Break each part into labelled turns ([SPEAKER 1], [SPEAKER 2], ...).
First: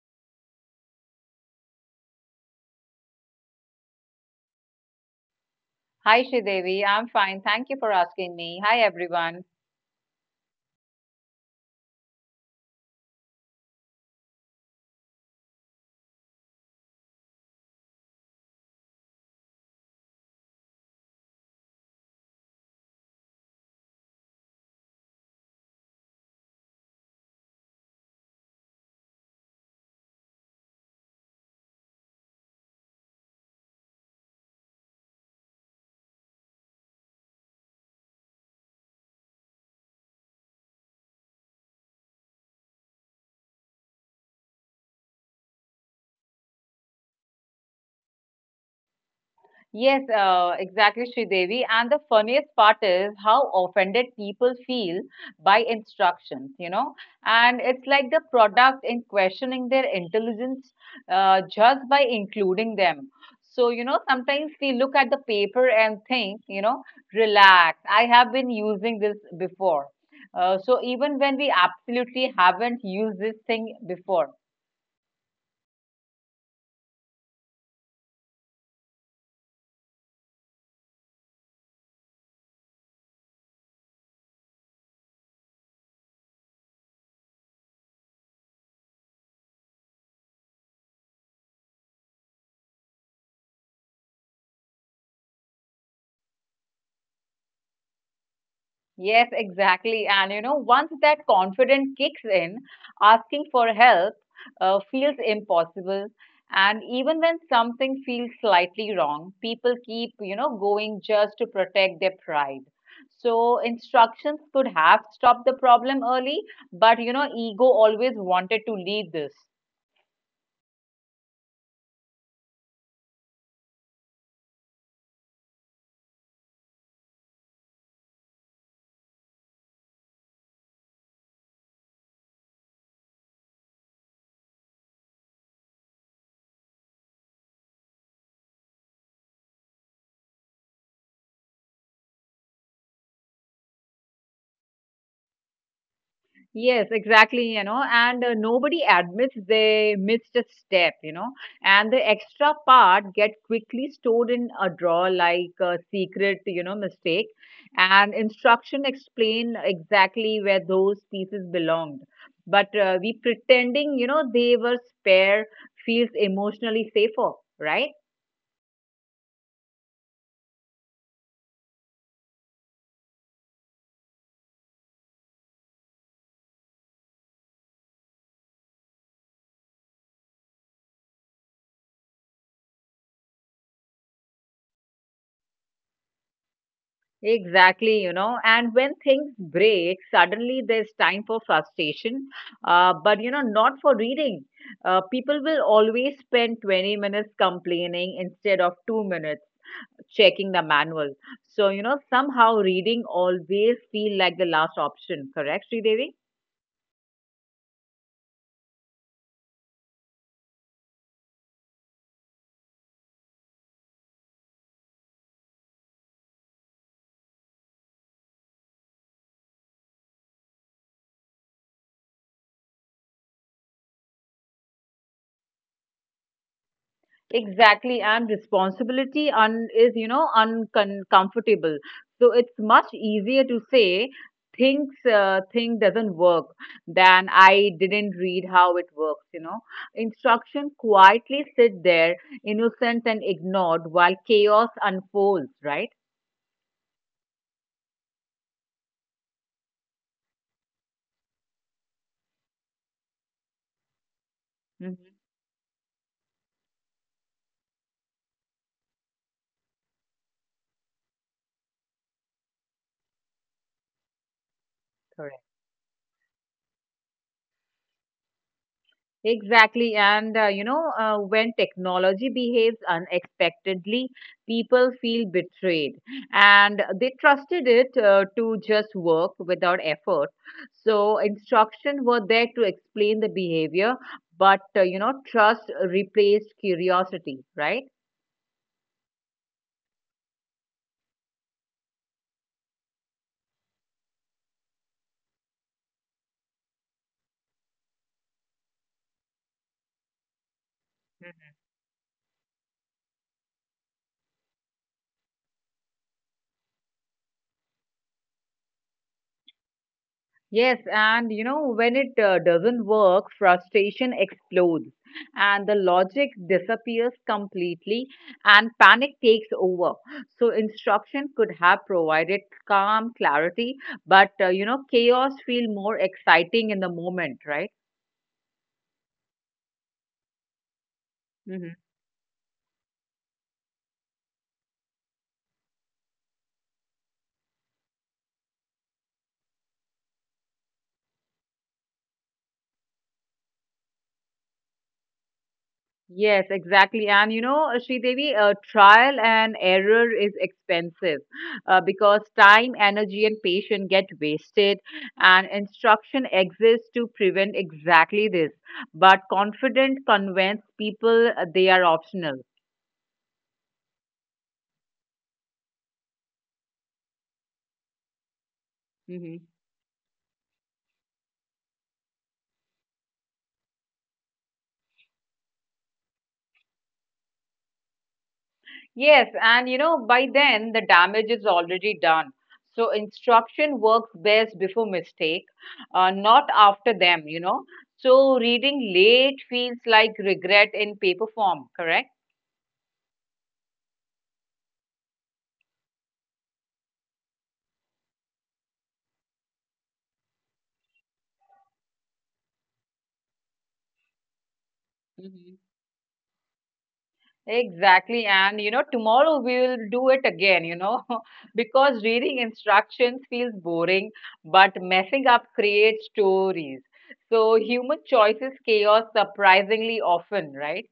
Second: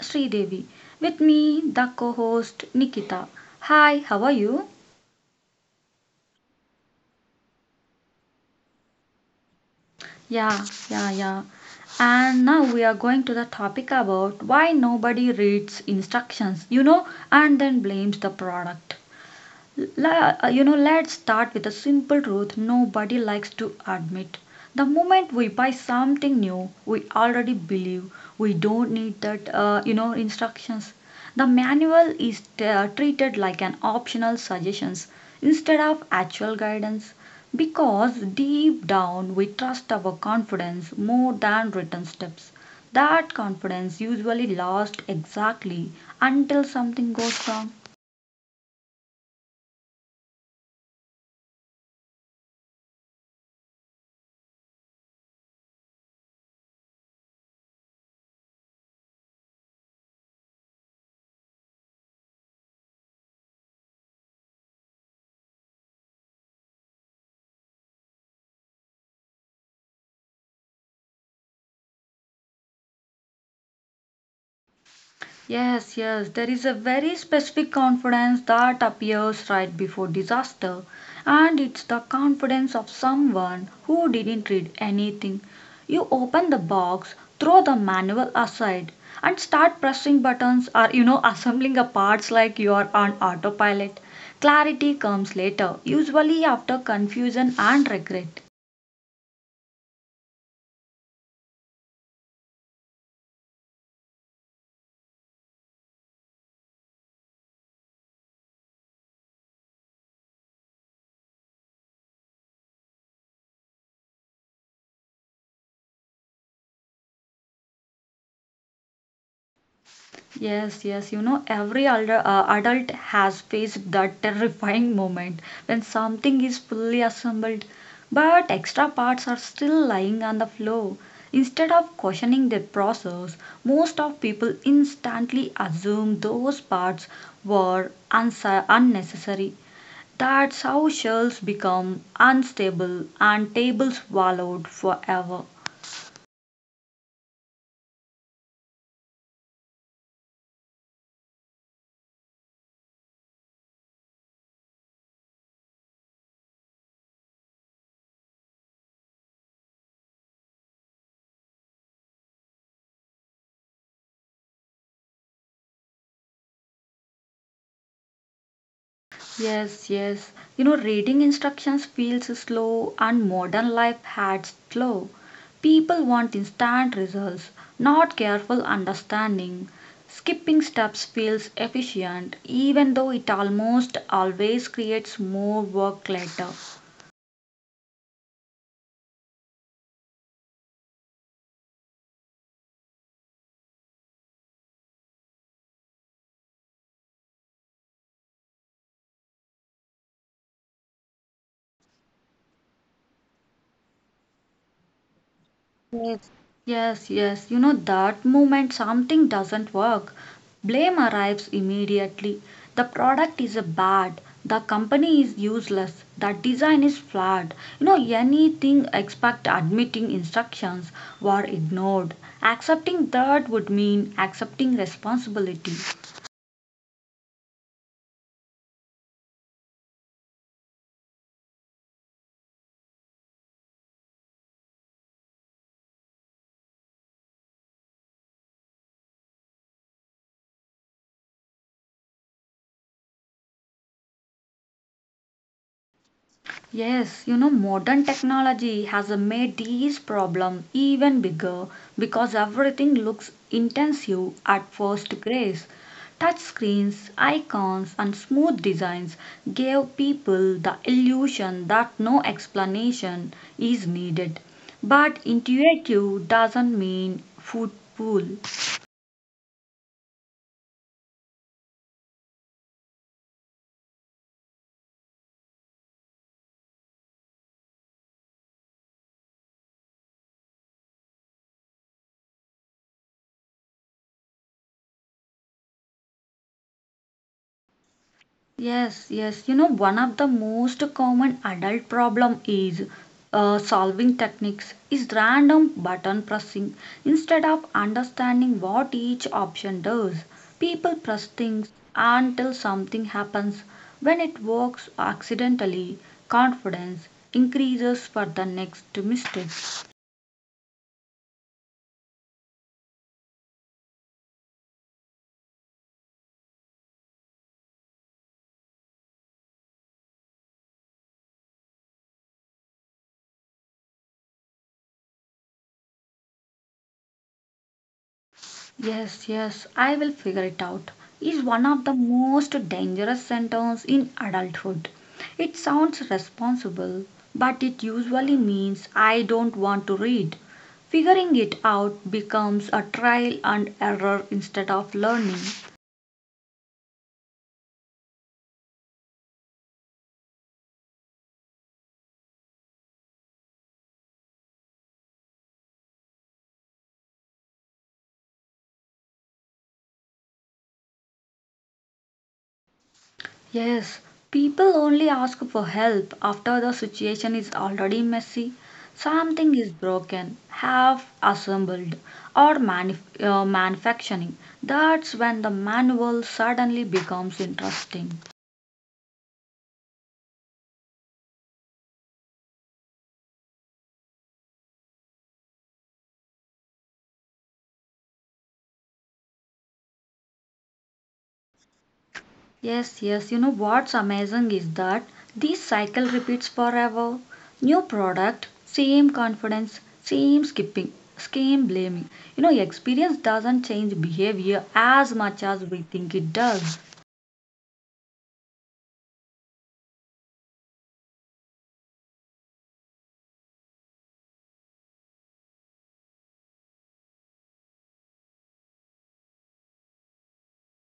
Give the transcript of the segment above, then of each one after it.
[SPEAKER 1] Sri Devi. With me, the co-host Nikita. Hi, how are you?
[SPEAKER 2] Hi, Sridevi. I'm fine. Thank you for asking me. Hi, everyone.
[SPEAKER 1] Yeah, yeah, yeah. And now we are going to the topic about why nobody reads instructions, you know, and then blames the product. Let's start with a simple truth nobody likes to admit. The moment we buy something new, we already believe we don't need that, instructions. The manual is treated like an optional suggestions instead of actual guidance because deep down we trust our confidence more than written steps. That confidence usually lasts exactly until something goes wrong.
[SPEAKER 2] Yes, exactly, Sridevi. And the funniest part is how offended people feel by instructions. And it's like the product in questioning their intelligence just by including them. So, sometimes we look at the paper and think, relax, I have been using this before. So even when we absolutely haven't used this thing before.
[SPEAKER 1] Yes, yes, there is a very specific confidence that appears right before disaster, and it's the confidence of someone who didn't read anything. You open the box, throw the manual aside, and start pressing buttons or assembling the parts like you are on autopilot. Clarity comes later, usually after confusion and regret.
[SPEAKER 2] Yes, exactly. And once that confidence kicks in, asking for help feels impossible. And even when something feels slightly wrong, people keep, going just to protect their pride. So instructions could have stopped the problem early, but ego always wanted to lead this.
[SPEAKER 1] Every elder, adult has faced that terrifying moment when something is fully assembled, but extra parts are still lying on the floor. Instead of questioning the process, most of people instantly assume those parts were unsa unnecessary. That's how shells become unstable and tables swallowed forever.
[SPEAKER 2] Yes, exactly, and nobody admits they missed a step, and the extra part get quickly stored in a drawer like a secret, mistake, and instruction explain exactly where those pieces belonged. But we pretending, they were spare feels emotionally safer, right?
[SPEAKER 1] Reading instructions feels slow and modern life has slow. People want instant results, not careful understanding. Skipping steps feels efficient, even though it almost always creates more work later.
[SPEAKER 2] Exactly, and when things break, suddenly there's time for frustration, but not for reading. People will always spend 20 minutes complaining instead of 2 minutes checking the manual. So, somehow reading always feel like the last option, correct, Sridevi?
[SPEAKER 1] Yes, yes, that moment something doesn't work. Blame arrives immediately. The product is a bad, the company is useless, the design is flawed. You know, anything except admitting instructions were ignored. Accepting that would mean accepting responsibility.
[SPEAKER 2] Exactly, and responsibility is, uncomfortable. So it's much easier to say things thing doesn't work than I didn't read how it works. Instruction quietly sit there, innocent and ignored while chaos unfolds, right?
[SPEAKER 1] Yes, you know, modern technology has made this problem even bigger because everything looks intensive at
[SPEAKER 2] Hmm.
[SPEAKER 1] first grace. Touch screens, icons, and smooth designs gave people the illusion that no explanation is needed. But
[SPEAKER 2] Correct.
[SPEAKER 1] intuitive doesn't mean football.
[SPEAKER 2] Exactly. And when technology behaves unexpectedly, people feel betrayed and they trusted it to just work without effort. So, instructions were there to explain the behavior, but trust replaced curiosity, right?
[SPEAKER 1] One of the most common adult problem is solving techniques is random button pressing. Instead of understanding what each option does, people press things until something happens. When it works accidentally, confidence increases for the next mistake.
[SPEAKER 2] Yes, and when it doesn't work, frustration explodes and the logic disappears completely and panic takes over. So, instruction could have provided calm, clarity, but chaos feel more exciting in the moment, right?
[SPEAKER 1] Yes, I will figure it out is one
[SPEAKER 2] Mhm.
[SPEAKER 1] of the most dangerous sentences in adulthood. It sounds responsible, but it usually means I don't want to read. Figuring it out becomes a trial and error instead of learning.
[SPEAKER 2] Yes, exactly. And Sridevi, trial and error is expensive because time, energy, and patience get wasted, and instruction exists to prevent exactly this. But confident convince people they are optional.
[SPEAKER 1] Yes, people only ask for help after the situation is already messy.
[SPEAKER 2] Mm-hmm.
[SPEAKER 1] Something is broken, half assembled, or manufacturing. That's when the manual suddenly becomes interesting.
[SPEAKER 2] Yes, and by then the damage is already done. So instruction works best before mistake, not after them. So reading late feels like regret in paper form, correct?
[SPEAKER 1] Yes, yes, what's amazing is that this cycle repeats forever. New product, same confidence, same skipping, same blaming. You know, experience doesn't change behavior as much as
[SPEAKER 2] Mhm.
[SPEAKER 1] we think it does.
[SPEAKER 2] Exactly. And tomorrow we will do it again, because reading instructions feels boring, but messing up creates stories. So human choices chaos surprisingly often, right?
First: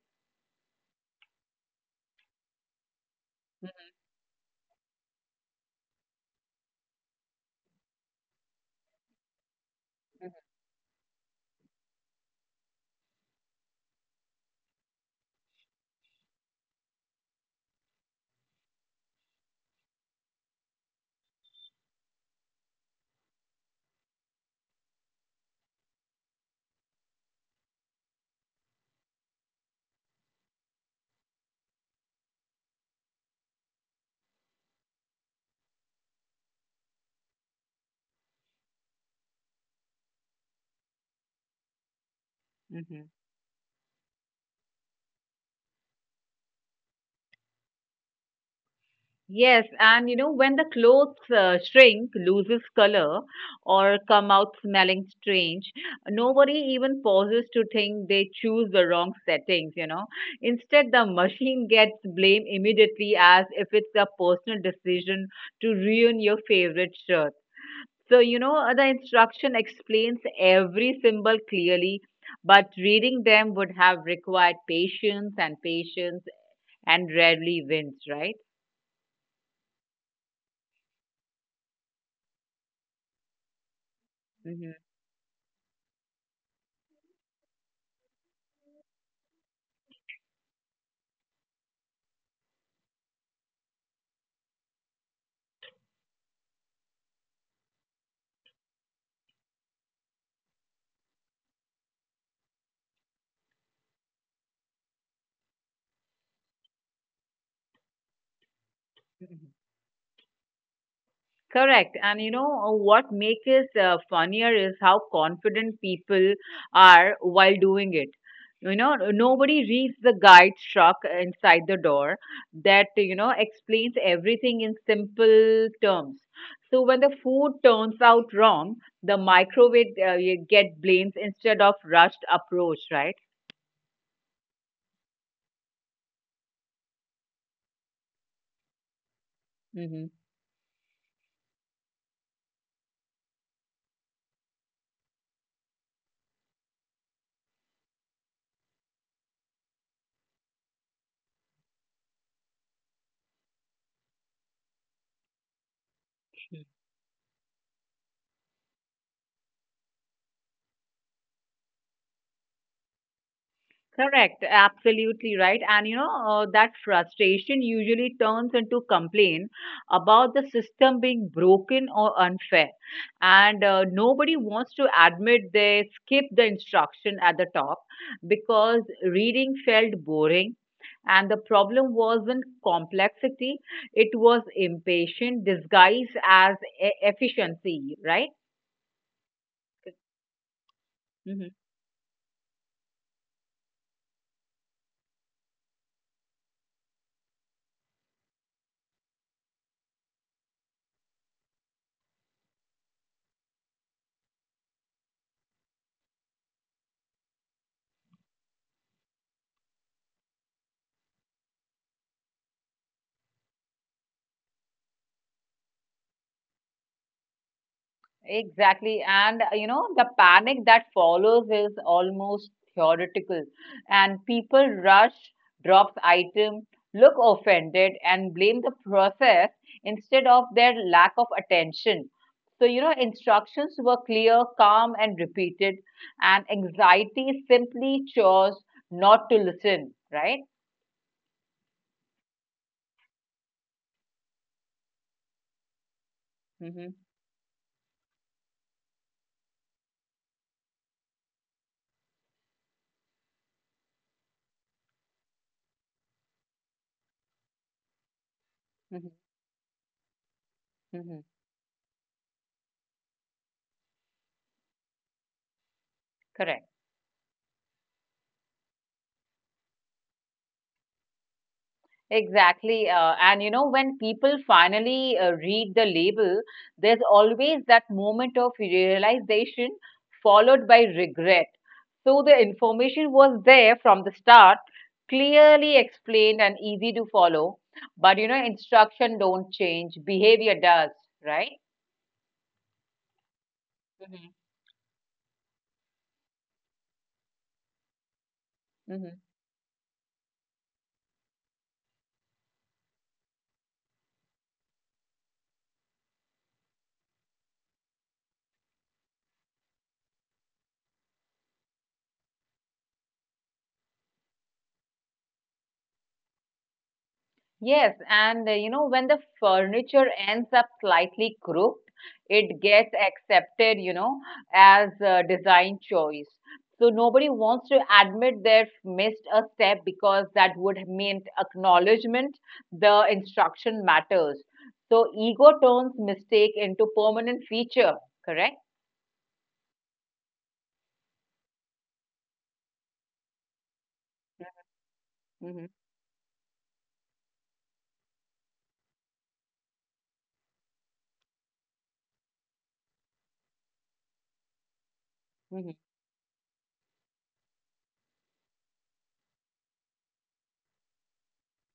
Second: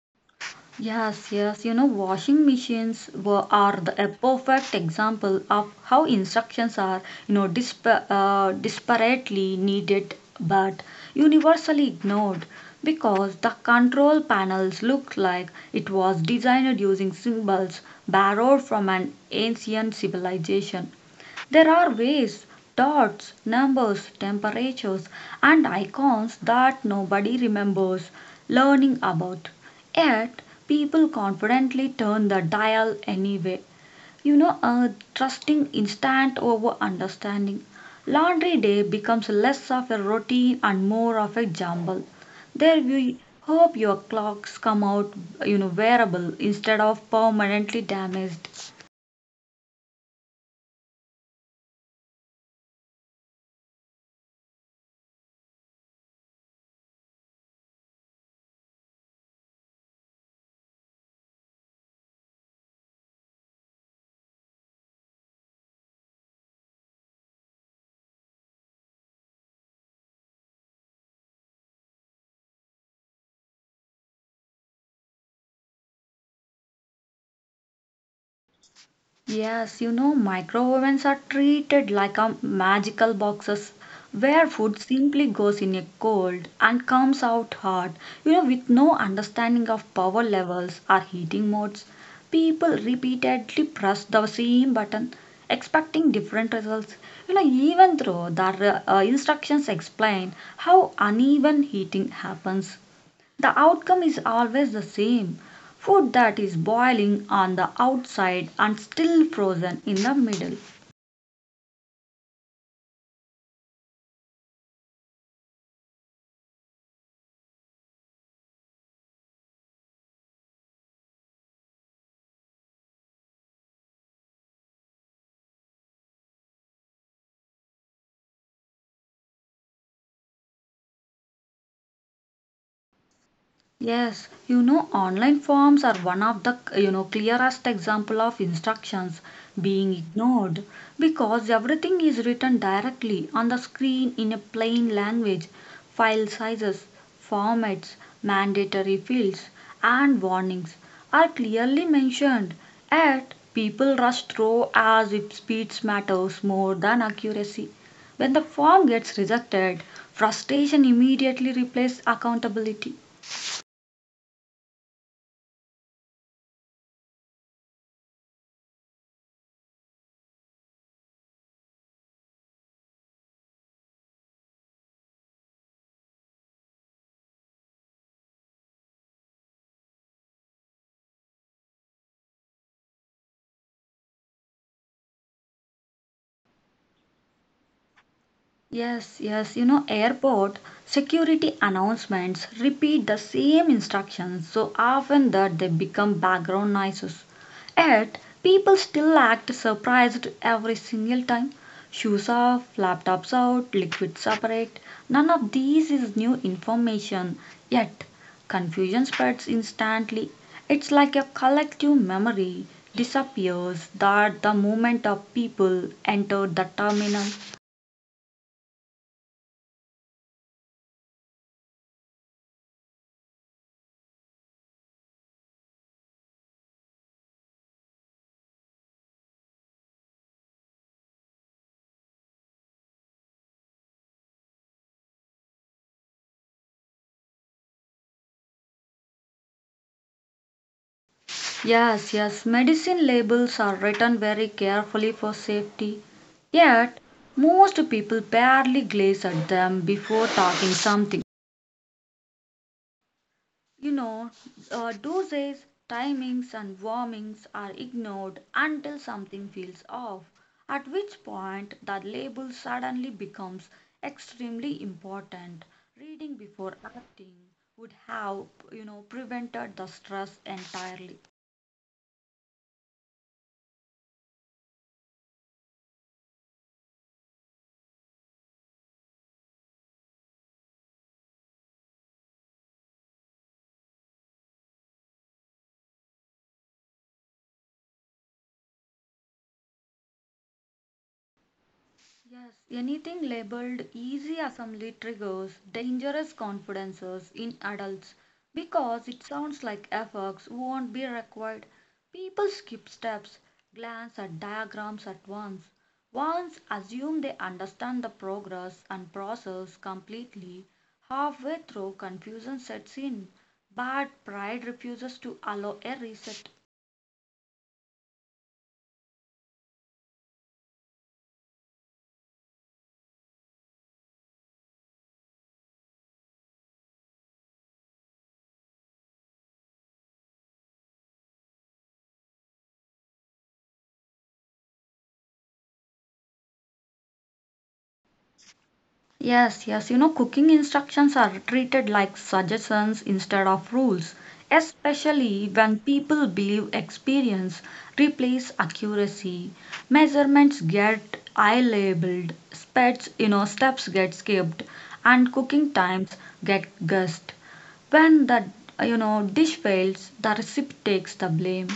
[SPEAKER 1] Washing machines are the a perfect example of how instructions are, you know, disparately needed but universally ignored because the control panels looked like it was designed using symbols borrowed from an ancient civilization. There are ways, dots, numbers, temperatures, and icons that nobody remembers learning about. Yet, people confidently turn the dial anyway. You know, uh, Trusting instant over understanding. Laundry day becomes less of a routine and more of a jumble. There
[SPEAKER 2] Mhm.
[SPEAKER 1] we hope your clocks come out, you know, wearable instead of permanently damaged.
[SPEAKER 2] Yes, and when the clothes shrink, loses color, or come out smelling strange, nobody even pauses to think they choose the wrong settings. Instead, the machine gets blamed immediately as if it's a personal decision to ruin your favorite shirt. So, the instruction explains every symbol clearly, but reading them would have required patience and rarely wins, right?
[SPEAKER 1] Yes, you know, microovens are treated like a magical boxes where
[SPEAKER 2] Hmm.
[SPEAKER 1] food simply goes in a cold and comes out hot. You know, with no understanding of power levels or heating modes, people repeatedly press the same button expecting different results. You know, even though the instructions explain how uneven heating happens. The outcome is always the same food that is boiling on the outside and still frozen in the middle.
[SPEAKER 2] Correct. And what makes it funnier is how confident people are while doing it. Nobody reads the guide truck inside the door that, explains everything in simple terms. So when the food turns out wrong, the microwave you get blames instead of rushed approach, right?
[SPEAKER 1] Yes, you know, online forms are one of the clearest example of instructions being
[SPEAKER 2] Mm-hmm.
[SPEAKER 1] ignored because everything is written directly on the screen in a plain language, file sizes, formats, mandatory fields, and warnings are clearly mentioned. Yet people rush through as if speed matters more than accuracy. When the form gets rejected, frustration immediately replaces accountability.
[SPEAKER 2] Correct, absolutely right. And that frustration usually turns into complaint about the system being broken or unfair. And nobody wants to admit they skipped the instruction at the top because reading felt boring. And the problem wasn't complexity, it was impatient disguised as efficiency, right?
[SPEAKER 1] Airport
[SPEAKER 2] Mm-hmm.
[SPEAKER 1] security announcements repeat the same instructions so often that they become background noises. Yet, people still act surprised every single time. Shoes off, laptops out, liquid separate. None of these is new information. Yet, confusion spreads instantly. It's like a collective memory disappears that the moment of people enter the terminal.
[SPEAKER 2] Exactly. And the panic that follows is almost theoretical, and people rush, drop item, look offended, and blame the process instead of their lack of attention. So, instructions were clear, calm, and repeated, and anxiety simply chose not to listen, right?
[SPEAKER 1] Yes, Medicine labels are written very carefully for safety,
[SPEAKER 2] Mm-hmm.
[SPEAKER 1] yet, most people barely glaze at them before talking something. You know, Doses, timings, and warnings are ignored until
[SPEAKER 2] Mm-hmm.
[SPEAKER 1] something feels off, at which
[SPEAKER 2] Mm-hmm.
[SPEAKER 1] point the label suddenly becomes extremely important. Reading
[SPEAKER 2] Correct.
[SPEAKER 1] before acting would have, you know, prevented the stress entirely.
[SPEAKER 2] Exactly. And when people finally read the label, there's always that moment of realization followed by regret. So the information was there from the start, clearly explained and easy to follow. But instruction don't change, behavior does, right?
[SPEAKER 1] Yes, anything labeled
[SPEAKER 2] Hmm.
[SPEAKER 1] easy assembly triggers dangerous confidences in adults because
[SPEAKER 2] Hmm.
[SPEAKER 1] it sounds like efforts won't be required. People skip steps, glance at diagrams at once, once assume they understand the progress and process completely. Halfway through, confusion sets in, but pride refuses to allow a reset.
[SPEAKER 2] Yes, and when the furniture ends up slightly crooked, it gets accepted, as a design choice. So nobody wants to admit they've missed a step because that would mean acknowledgement. The instruction matters. So ego turns mistake into permanent feature, correct?
[SPEAKER 1] Cooking instructions are treated like suggestions instead of rules, especially
[SPEAKER 2] Hmm.
[SPEAKER 1] when people believe experience replaces accuracy. Measurements get eye labeled, specs, you know, steps get skipped, and cooking times get guessed. When the dish fails, the recipe takes the blame.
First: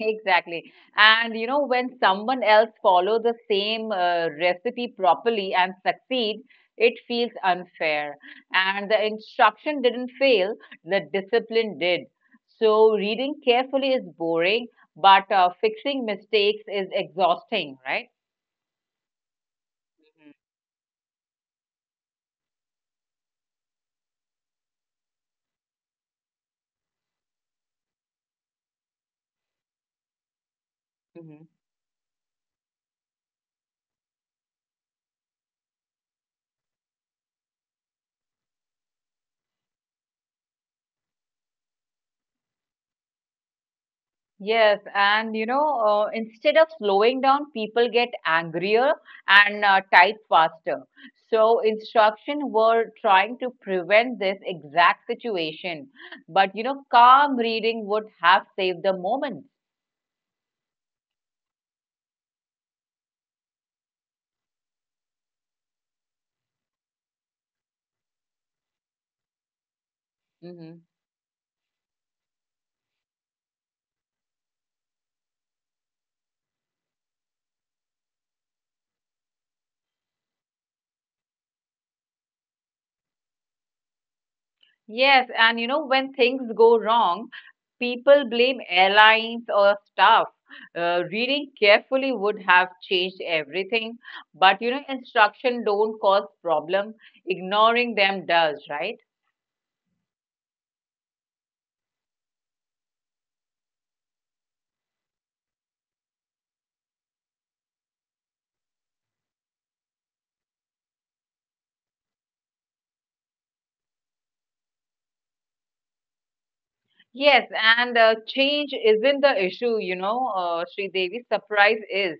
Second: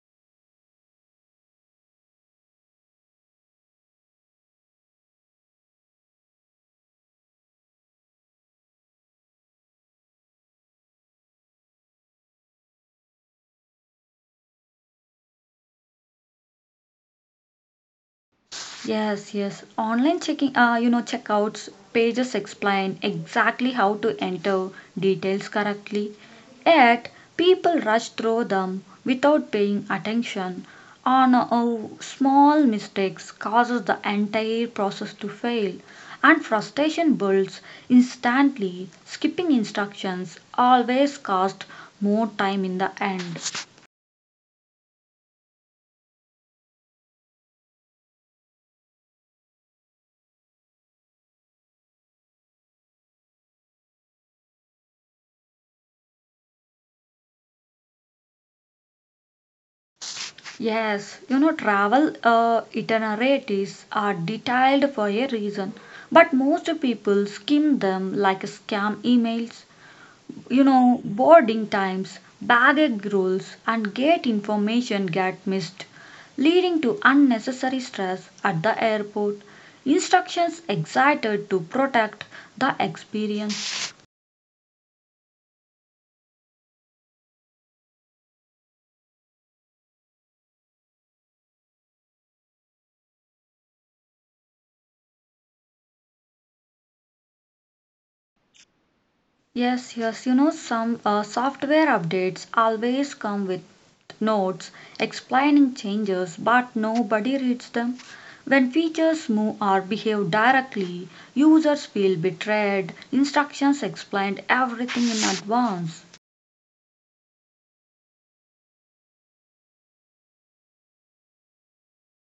[SPEAKER 2] Exactly. And when someone else follow the same recipe properly and succeed, it feels unfair. And the instruction didn't fail, the discipline did. So reading carefully is boring, but fixing mistakes is exhausting, right?
[SPEAKER 1] Yes, yes. Online checking, checkouts pages explain exactly how to enter details correctly. Yet, people rush through them without paying attention.
[SPEAKER 2] Mhm.
[SPEAKER 1] Small mistakes causes the entire process to fail, and frustration builds instantly. Skipping instructions always cost more time in the end.
[SPEAKER 2] Yes, and instead of slowing down, people get angrier and type faster. So instruction were trying to prevent this exact situation, but calm reading would have saved the moment.
[SPEAKER 1] Yes, you know, travel itineraries are detailed for a reason, but most people skim them like scam emails, you
[SPEAKER 2] Mm-hmm.
[SPEAKER 1] know, boarding times, baggage rules, and gate information get missed, leading to unnecessary stress at the airport. Instructions excited to protect the experience.
[SPEAKER 2] Yes, and when things go wrong, people blame airlines or staff. Reading carefully would have changed everything, but instruction don't cause problem. Ignoring them does, right?
[SPEAKER 1] Some software updates always come with notes explaining changes, but nobody reads them. When features move or behave directly, users feel betrayed. Instructions explained everything in advance.
[SPEAKER 2] Yes, and change isn't the issue, Sri Devi. Surprise is.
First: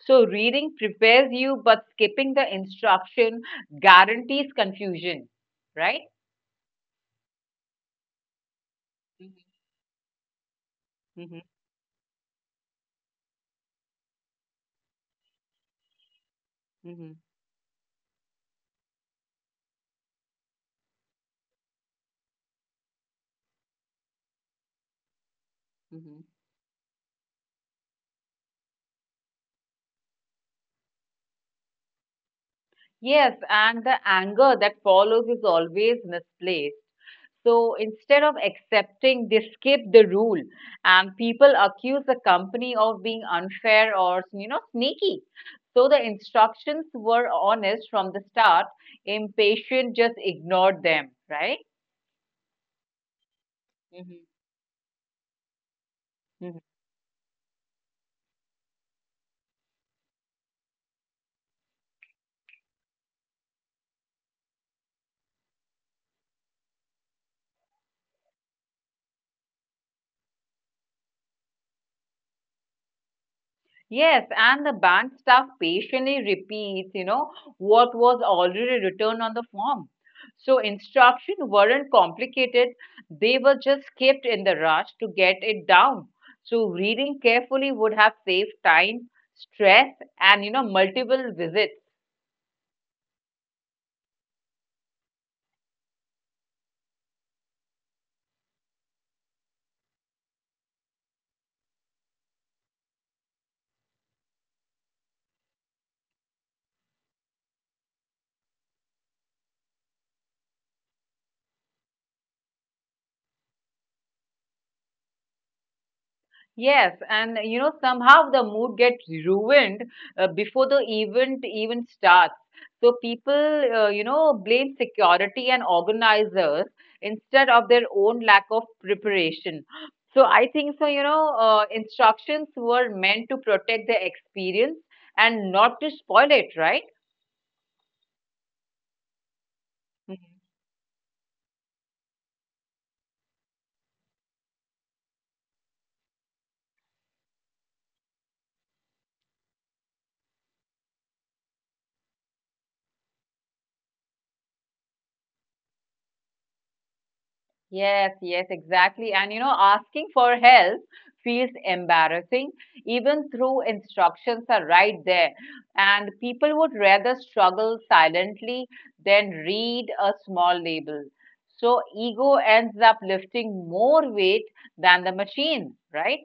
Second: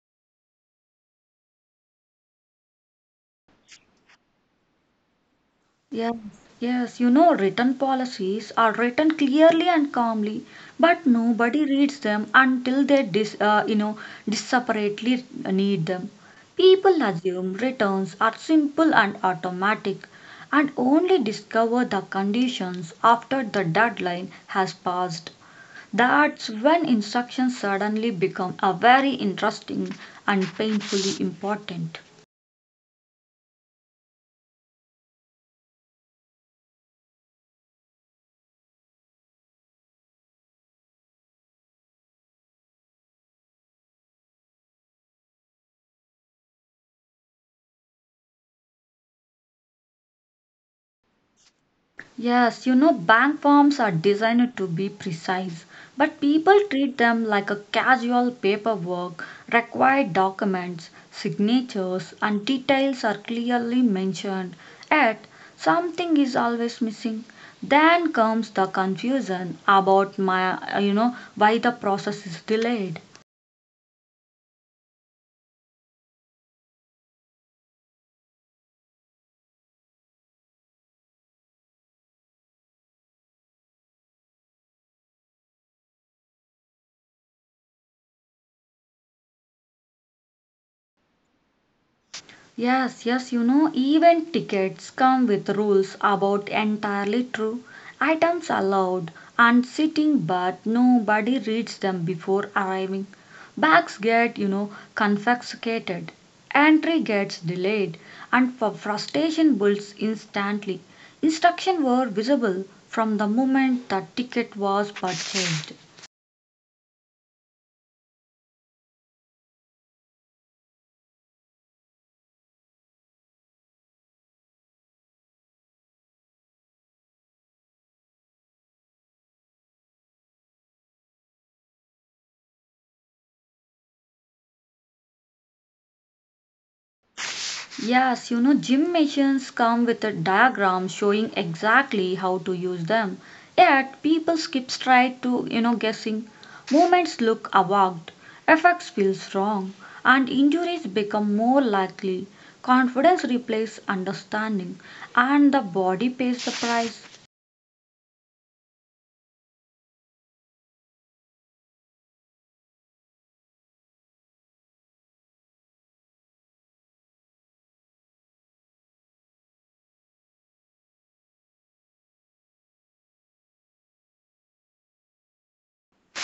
[SPEAKER 2] So reading prepares you, but skipping the instruction guarantees confusion, right?
[SPEAKER 1] Yes, Written policies are written clearly and calmly, but
[SPEAKER 2] Hmm.
[SPEAKER 1] nobody reads them until they desperately need them. People
[SPEAKER 2] Hmm.
[SPEAKER 1] assume returns are simple and automatic, and only discover the conditions after the deadline has passed.
[SPEAKER 2] Hmm.
[SPEAKER 1] That's when instructions suddenly become a very interesting and painfully important.
[SPEAKER 2] Yes, and the anger that follows is always misplaced. So instead of accepting, they skip the rule, and people accuse the company of being unfair or sneaky. So the instructions were honest from the start. Impatient just ignored them, right?
[SPEAKER 1] Yes, you know, bank forms are designed to be precise, but
[SPEAKER 2] Hmm.
[SPEAKER 1] people treat them like a casual paperwork. Required documents, signatures, and details are clearly mentioned, yet, something is always missing. Then comes the confusion about my, you know, why the process is delayed.
[SPEAKER 2] Yes, and the bank staff patiently repeats, what was already written on the form. So instructions weren't complicated, they were just kept in the rush to get it down. So reading carefully would have saved time, stress, and multiple visits.
[SPEAKER 1] Even tickets come with rules about entirely true items allowed and sitting, but nobody reads them before arriving. Bags get, you know, confiscated, entry gets delayed, and for frustration builds instantly. Instructions were visible from the moment the ticket was purchased.
[SPEAKER 2] Yes, and somehow the mood gets ruined before the event even starts. So people, blame security and organizers instead of their own lack of preparation. So I think so, instructions were meant to protect the experience and not to spoil it, right?
[SPEAKER 1] Yes, you know, gym machines come with a diagram showing exactly how to use them. Yet, people skip straight to, you know, guessing. Movements look awkward, effects feel wrong, and injuries become more likely. Confidence replaces understanding, and the body pays the price.
[SPEAKER 2] Yes, yes, exactly. And asking for help feels embarrassing, even through instructions are right there. And people would rather struggle silently than read a small label. So ego ends up lifting more weight than the machine, right?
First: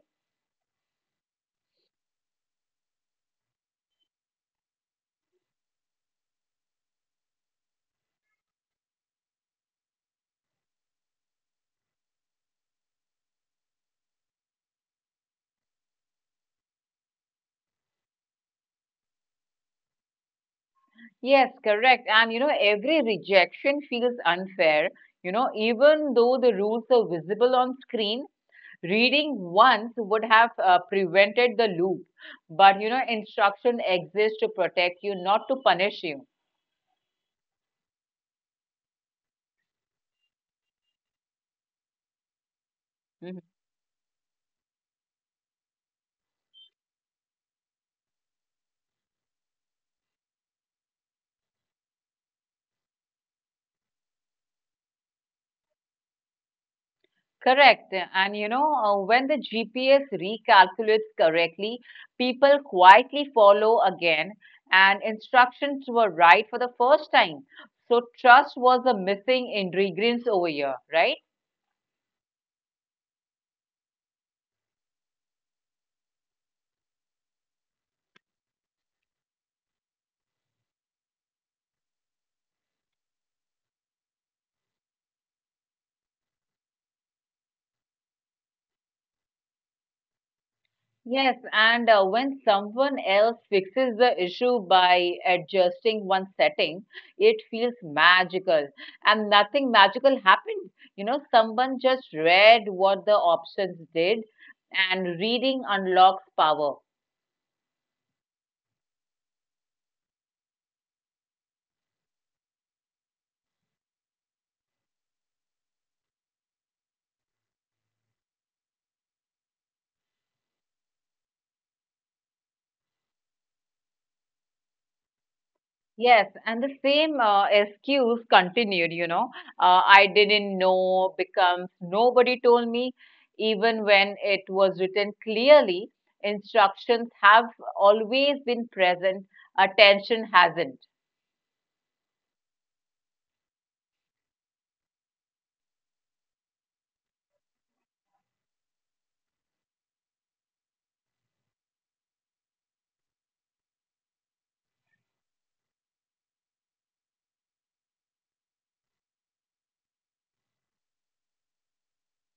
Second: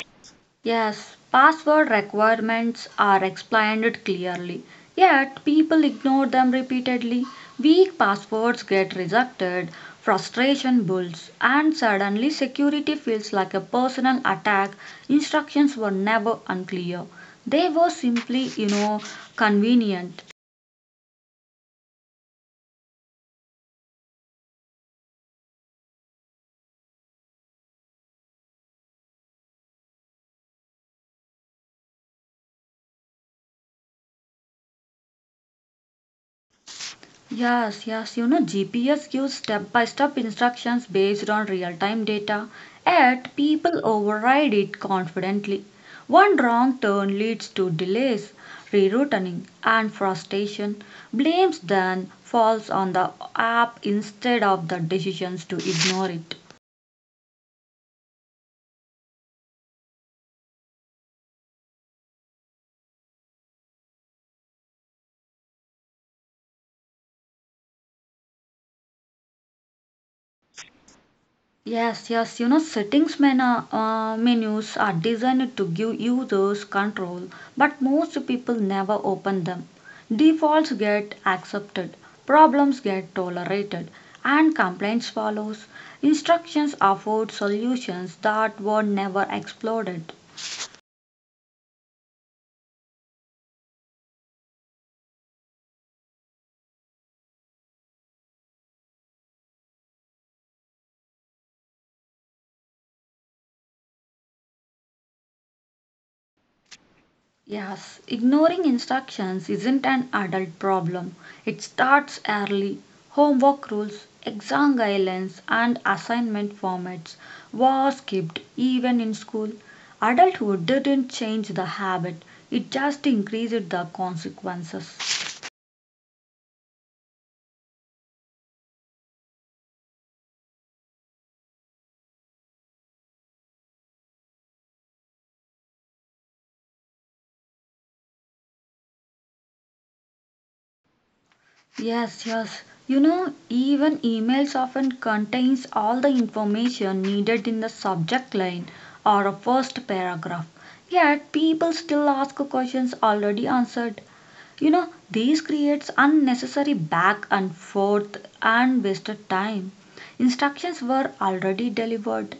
[SPEAKER 1] Yes, password requirements are explained clearly, yet people ignore them repeatedly. Weak passwords get rejected, frustration builds, and suddenly security feels like a personal attack. Instructions were never unclear. They were simply, you know, convenient.
[SPEAKER 2] Yes, correct. And every rejection feels unfair, even though the rules are visible on screen. Reading once would have prevented the loop, but instruction exists to protect you, not to punish you.
[SPEAKER 1] GPS gives step by step instructions based on real time data, yet
[SPEAKER 2] Mhm.
[SPEAKER 1] people override it confidently. One wrong turn leads to delays, rerouting, and frustration. Blames then falls on the app instead of the decisions to ignore it.
[SPEAKER 2] Correct. And when the GPS recalculates correctly, people quietly follow again, and instructions were right for the first time. So, trust was the missing ingredient over here, right?
[SPEAKER 1] Settings menus are designed to give users control, but most people never open them. Defaults get accepted, problems get tolerated, and complaints follows. Instructions afford solutions that were never explored.
[SPEAKER 2] Yes, and when someone else fixes the issue by adjusting one setting, it feels magical. And nothing magical happened. Someone just read what the options did, and reading unlocks power.
[SPEAKER 1] Yes, ignoring instructions isn't an adult problem. It starts early. Homework rules, exam guidelines, and assignment formats were skipped even in school. Adulthood didn't change the habit, it just increased the consequences.
[SPEAKER 2] Yes, and the same excuse continued. I didn't know becomes nobody told me, even when it was written clearly. Instructions have always been present, attention hasn't.
[SPEAKER 1] Yes, yes. You know, even emails often contains all the information needed in the subject line or a first paragraph. Yet people still ask questions already answered. You know, this creates unnecessary back and forth and wasted time. Instructions were already delivered.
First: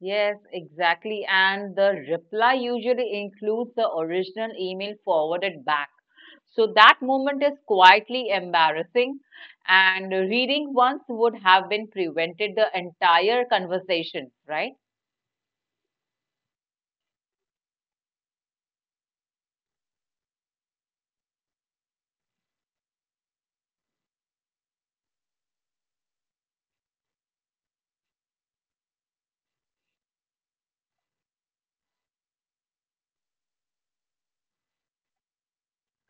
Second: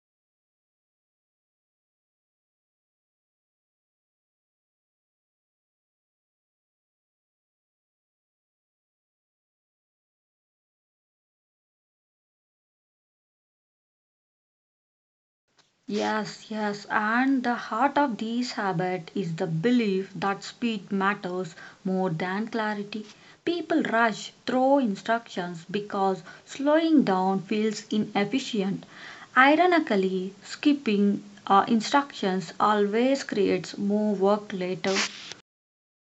[SPEAKER 2] Yes, exactly. And the reply usually includes the original email forwarded back. So that moment is quietly embarrassing, and reading once would have been prevented the entire conversation, right?
[SPEAKER 1] Yes, yes, and the heart of this habit is the belief that speed matters more than clarity. People rush through instructions because slowing down feels inefficient. Ironically, skipping instructions always creates more work later.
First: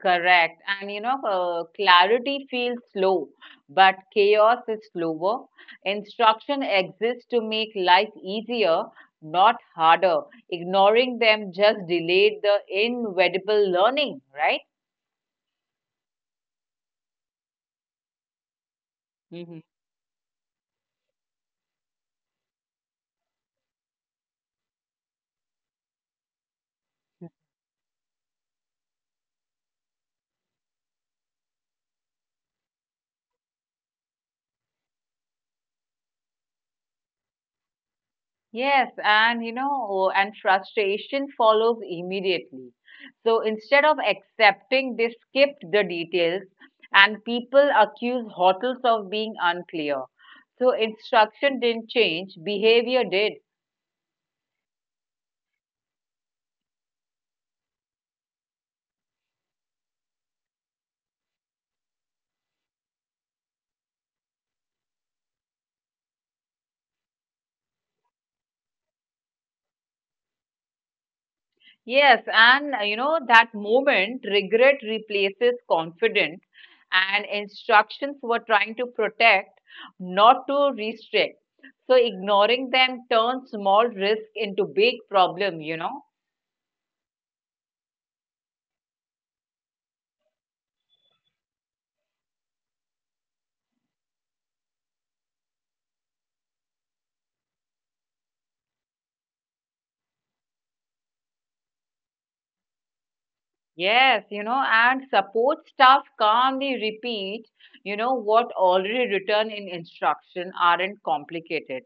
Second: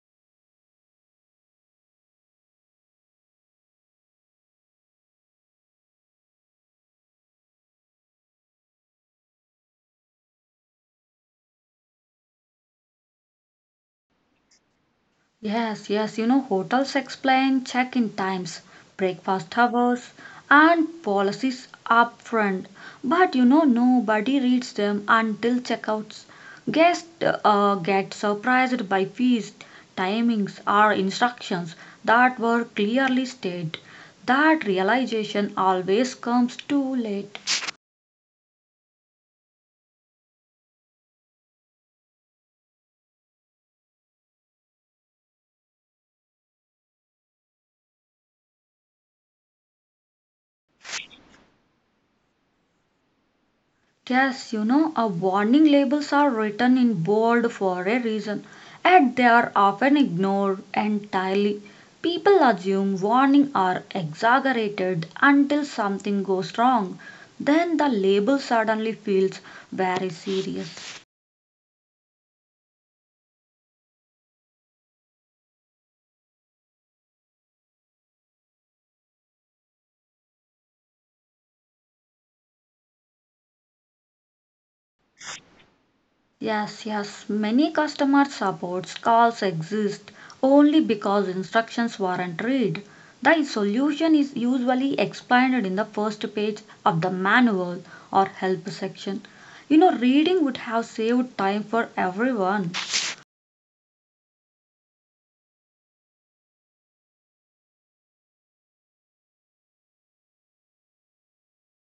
[SPEAKER 2] Correct. And clarity feels slow, but chaos is slower. Instruction exists to make life easier, not harder. Ignoring them just delayed the inevitable learning, right?
[SPEAKER 1] Hotels explain check in times, breakfast hours, and policies upfront. But you know, nobody reads them until checkouts. Guests get surprised by fees, timings, or instructions that were clearly stated. That realization always comes too late.
[SPEAKER 2] Yes, and frustration follows immediately. So instead of accepting, they skipped the details, and people accuse hotels of being unclear. So instruction didn't change, behavior did.
[SPEAKER 1] Yes, you know, our warning labels are written in bold for a reason, and they are often ignored entirely. People assume warnings are exaggerated until something goes wrong. Then the label suddenly feels very serious.
[SPEAKER 2] Yes, and that moment, regret replaces confidence, and instructions were trying to protect, not to restrict. So ignoring them turns small risk into big problem.
[SPEAKER 1] Yes, yes, many customer supports calls exist only because instructions weren't read. The solution is usually explained in the first page of the manual or help section. Reading would have saved time for everyone.
[SPEAKER 2] Yes, and support staff calmly repeat, what already written in instruction aren't complicated.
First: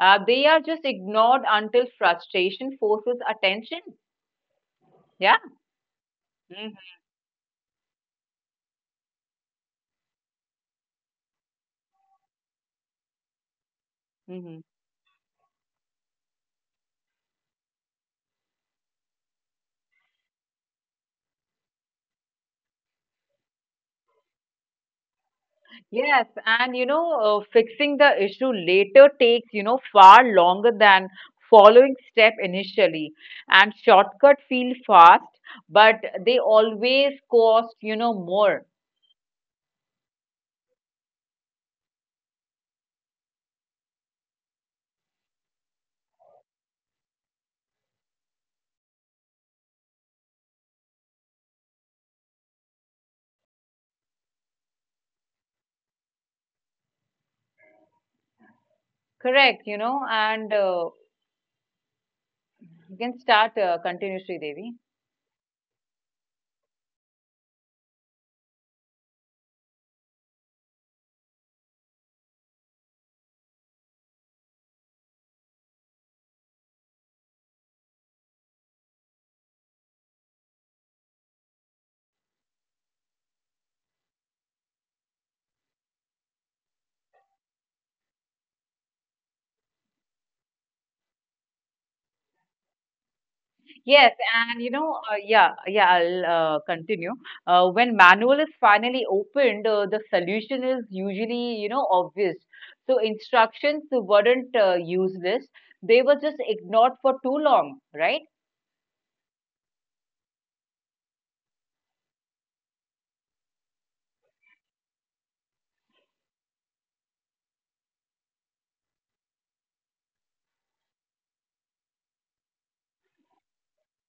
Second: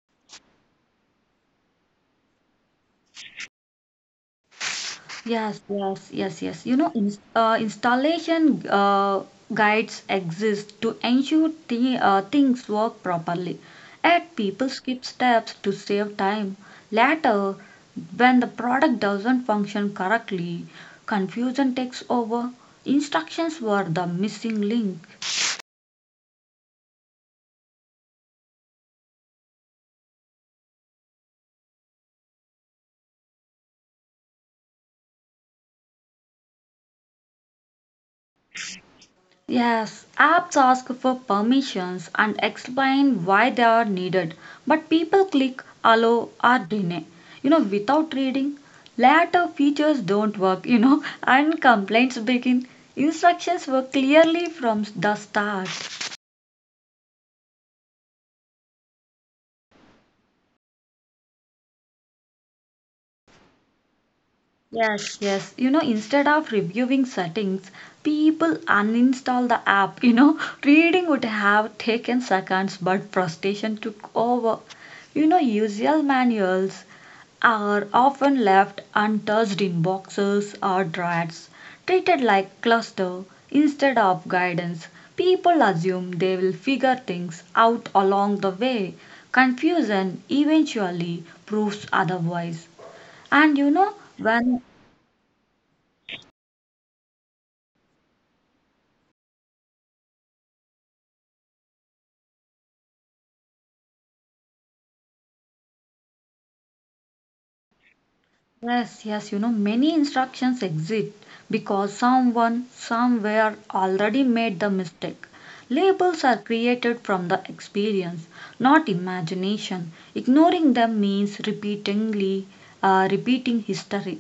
[SPEAKER 2] They are just ignored until frustration forces attention. Yeah.
[SPEAKER 1] Yes, yes, yes, yes.
[SPEAKER 2] Mhm,
[SPEAKER 1] Installation uh, guides exist to ensure the things work properly. Yet
[SPEAKER 2] mhm.
[SPEAKER 1] people skip steps to save time. Later, when the product doesn't function correctly, confusion takes over. Instructions were the missing link.
[SPEAKER 2] Yes, and fixing the issue later takes, far longer than following step initially. And shortcut feel fast, but they always cost, more.
[SPEAKER 1] Yes, apps ask for permissions and explain why they are needed, but people click allow or deny without reading. Later features don't work, and complaints begin. Instructions were clearly from the start.
[SPEAKER 2] Correct, and you can start, continue, Devi.
[SPEAKER 1] Yes, yes. Instead of reviewing settings, people uninstall the app. You know, reading would have taken seconds, but frustration took over. Usual manuals are often left untouched in boxes or drawers, treated like cluster instead of guidance. People assume they will figure things out along the way. Confusion eventually proves otherwise. And you know,
[SPEAKER 2] Yes,
[SPEAKER 1] when
[SPEAKER 2] and yeah, yeah, I'll continue. When manual is finally opened, the solution is usually, obvious. So instructions weren't useless; they were just ignored for too long, right?
[SPEAKER 1] Yes, yes, many instructions exist because someone somewhere already made the mistake. Labels are created from the experience, not imagination. Ignoring them means repeatedly repeating history.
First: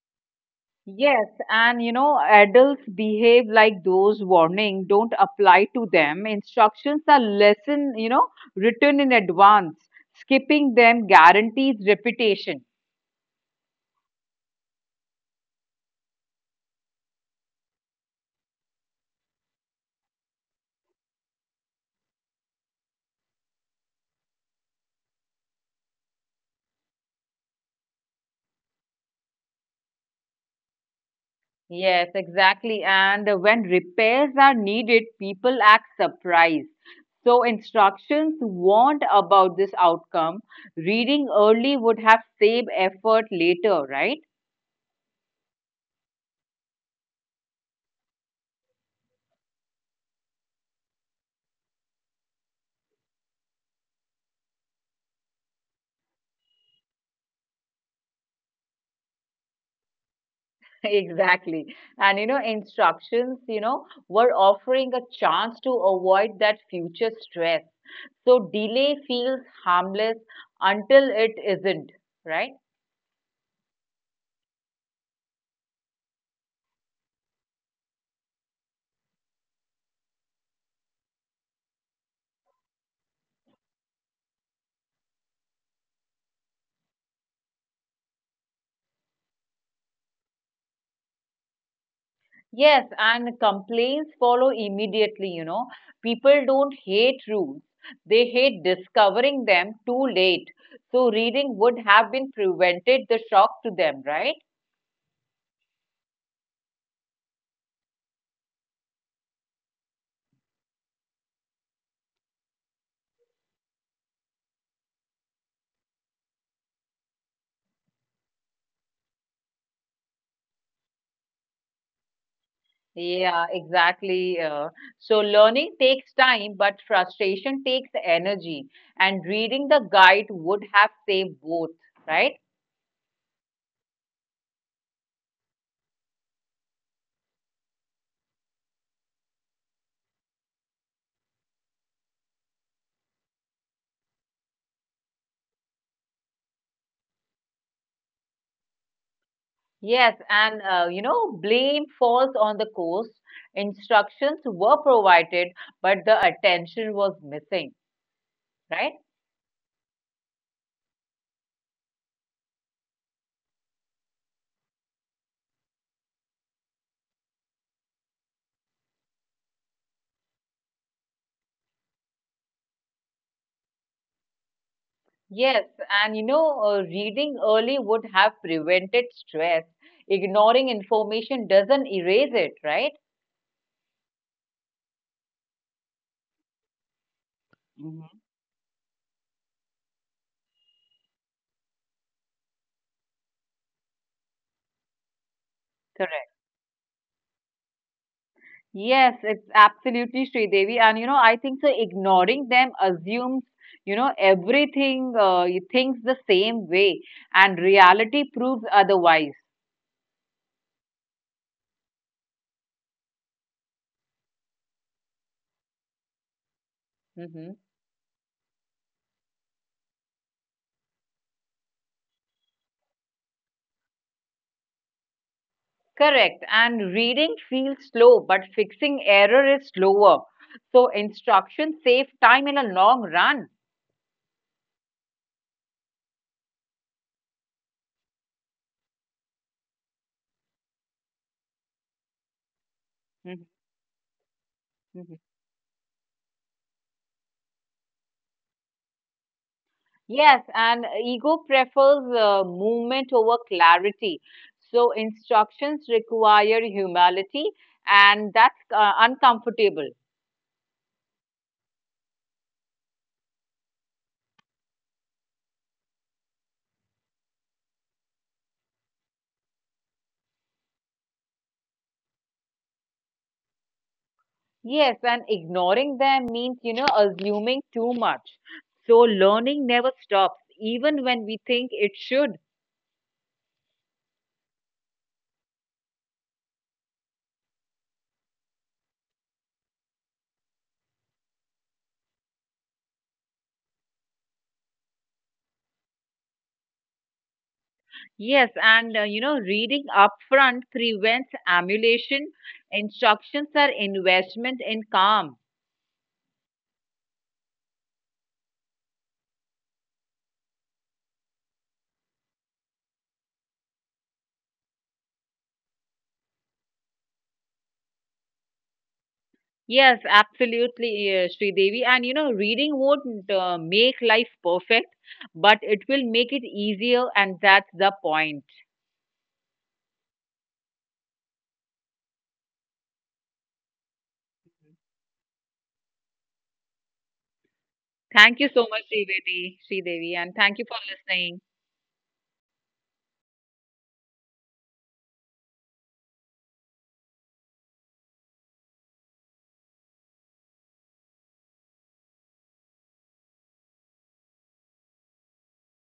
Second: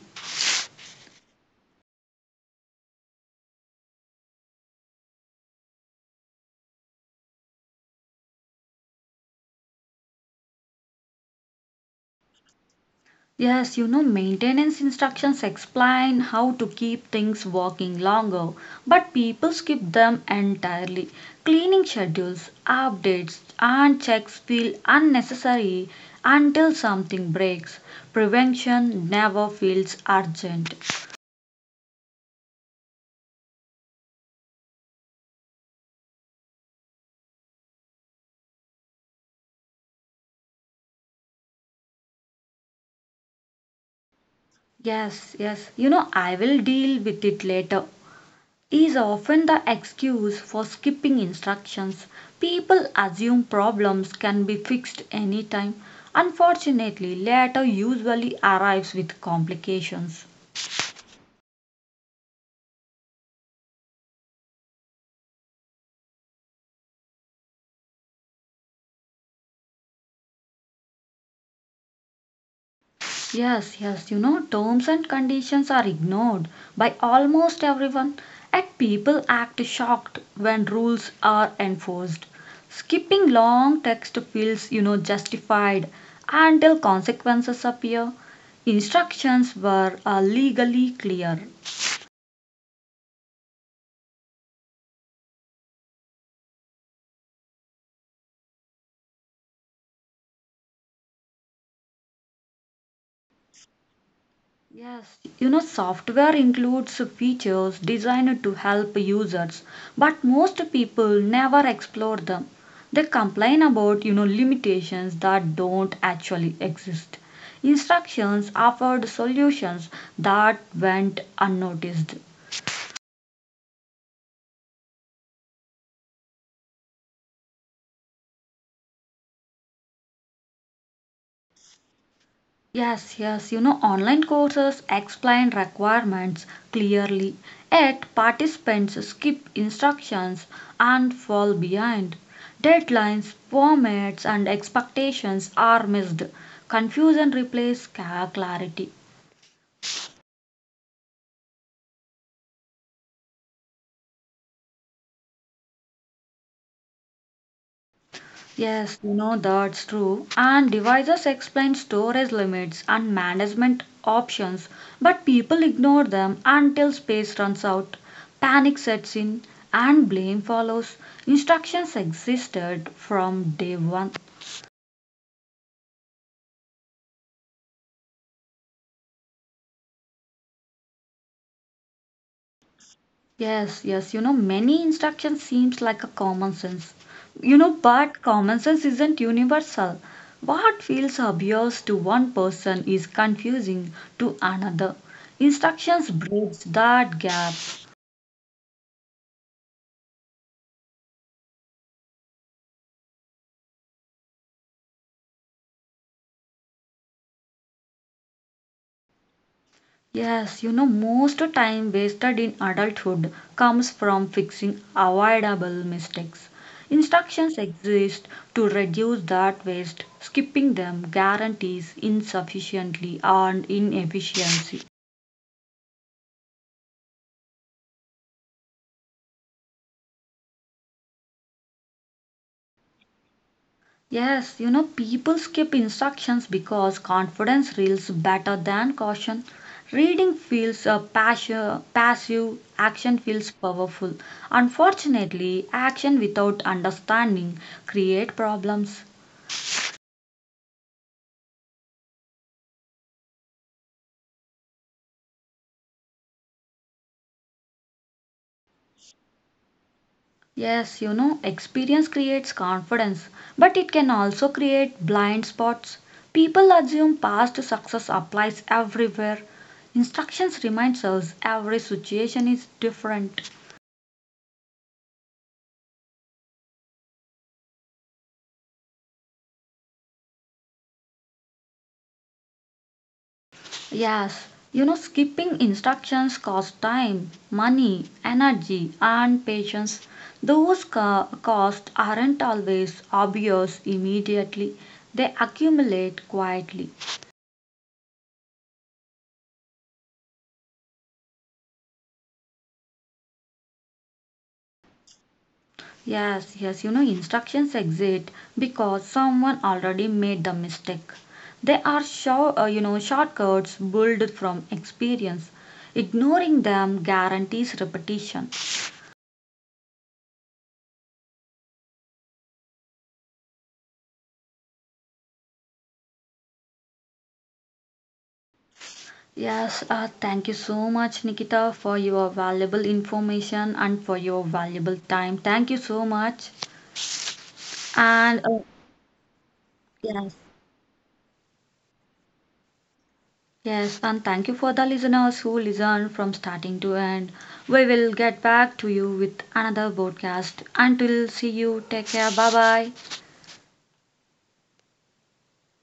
[SPEAKER 2] Yes, and adults behave like those warnings don't apply to them. Instructions are lesson, written in advance. Skipping them guarantees repetition.
[SPEAKER 1] Yes, maintenance instructions explain how to keep things working longer, but people skip them entirely. Cleaning schedules, updates, and checks feel unnecessary until something breaks. Prevention never feels urgent.
[SPEAKER 2] Yes, exactly. And when repairs are needed, people act surprised. So instructions warned about this outcome. Reading early would have saved effort later, right?
[SPEAKER 1] Yes, yes, "I will deal with it later." is often the excuse for skipping instructions. People assume problems can be fixed anytime. Unfortunately, later usually arrives with complications.
[SPEAKER 2] Exactly. And instructions, were offering a chance to avoid that future stress. So delay feels harmless until it isn't, right?
[SPEAKER 1] Yes, yes, terms and conditions are ignored by almost everyone, and people act shocked when rules are enforced. Skipping long text feels justified until consequences appear. Instructions were legally clear.
[SPEAKER 2] Yes, and complaints follow immediately. People don't hate rules, they hate discovering them too late. So, reading would have been prevented the shock to them, right?
[SPEAKER 1] Yes, software includes features designed to help users, but most people never explore them. They complain about limitations that don't actually exist. Instructions offered solutions that went unnoticed.
[SPEAKER 2] Yeah, exactly. So, learning takes time, but frustration takes energy, and reading the guide would have saved both, right?
[SPEAKER 1] Yes, yes, online courses explain requirements clearly, yet participants skip instructions and fall behind. Deadlines, formats, and expectations are missed. Confusion replaces clarity.
[SPEAKER 2] Yes, and blame falls on the course. Instructions were provided, but the attention was missing. Right?
[SPEAKER 1] Yes, you know that's true. And devices explain storage limits and management options, but people ignore them until space runs out. Panic sets in and blame follows. Instructions existed from day one.
[SPEAKER 2] Yes, and reading early would have prevented stress. Ignoring information doesn't erase it, right?
[SPEAKER 1] Yes, yes, many instruction seems like a common sense.
[SPEAKER 2] Hmm.
[SPEAKER 1] But common sense isn't universal. What feels obvious to one person is confusing to another. Instructions
[SPEAKER 2] Correct.
[SPEAKER 1] bridge that gap.
[SPEAKER 2] Yes, it's absolutely Sridevi. And I think so ignoring them assumes, everything you thinks the same way, and reality proves otherwise.
[SPEAKER 1] Yes, most time wasted in adulthood comes from fixing avoidable mistakes.
[SPEAKER 2] Hmm.
[SPEAKER 1] Instructions exist to reduce that waste. Skipping them guarantees insufficiently and inefficiency.
[SPEAKER 2] Correct. And reading feels slow, but fixing error is slower. So instructions save time in a long run.
[SPEAKER 1] Yes, people skip instructions because confidence reels better than caution. Reading feels passive, action feels powerful.
[SPEAKER 2] Mhm.
[SPEAKER 1] Unfortunately, action without understanding create problems.
[SPEAKER 2] Yes, and ego prefers movement over clarity. So instructions require humility, and that's uncomfortable.
[SPEAKER 1] Yes, experience creates confidence, but it can also create blind spots. People assume past success applies everywhere. Instructions reminds us every situation is different.
[SPEAKER 2] Yes, and ignoring them means, assuming too much. So learning never stops, even when we think it should.
[SPEAKER 1] Yes, skipping instructions costs time, money, energy, and patience. Those costs aren't always obvious immediately, they accumulate quietly.
[SPEAKER 2] Yes, and reading upfront prevents emulation. Instructions are investment in calm.
[SPEAKER 1] Yes, yes, instructions exist because someone already made the mistake. They are shortcuts built from experience. Ignoring them guarantees repetition.
[SPEAKER 2] Yes, absolutely, Devi. And reading won't make life perfect, but it will make it easier, and that's the point.
[SPEAKER 1] Yes, thank you so much, Nikita, for your valuable information and for your valuable time. Thank you so much. And
[SPEAKER 2] Thank you so much, Sridevi, Devi, and
[SPEAKER 1] Yes,
[SPEAKER 2] thank you for listening.
[SPEAKER 1] yes, and thank you for the listeners who listen from starting to end. We will get back to you with another broadcast. Until see you, take care. Bye bye.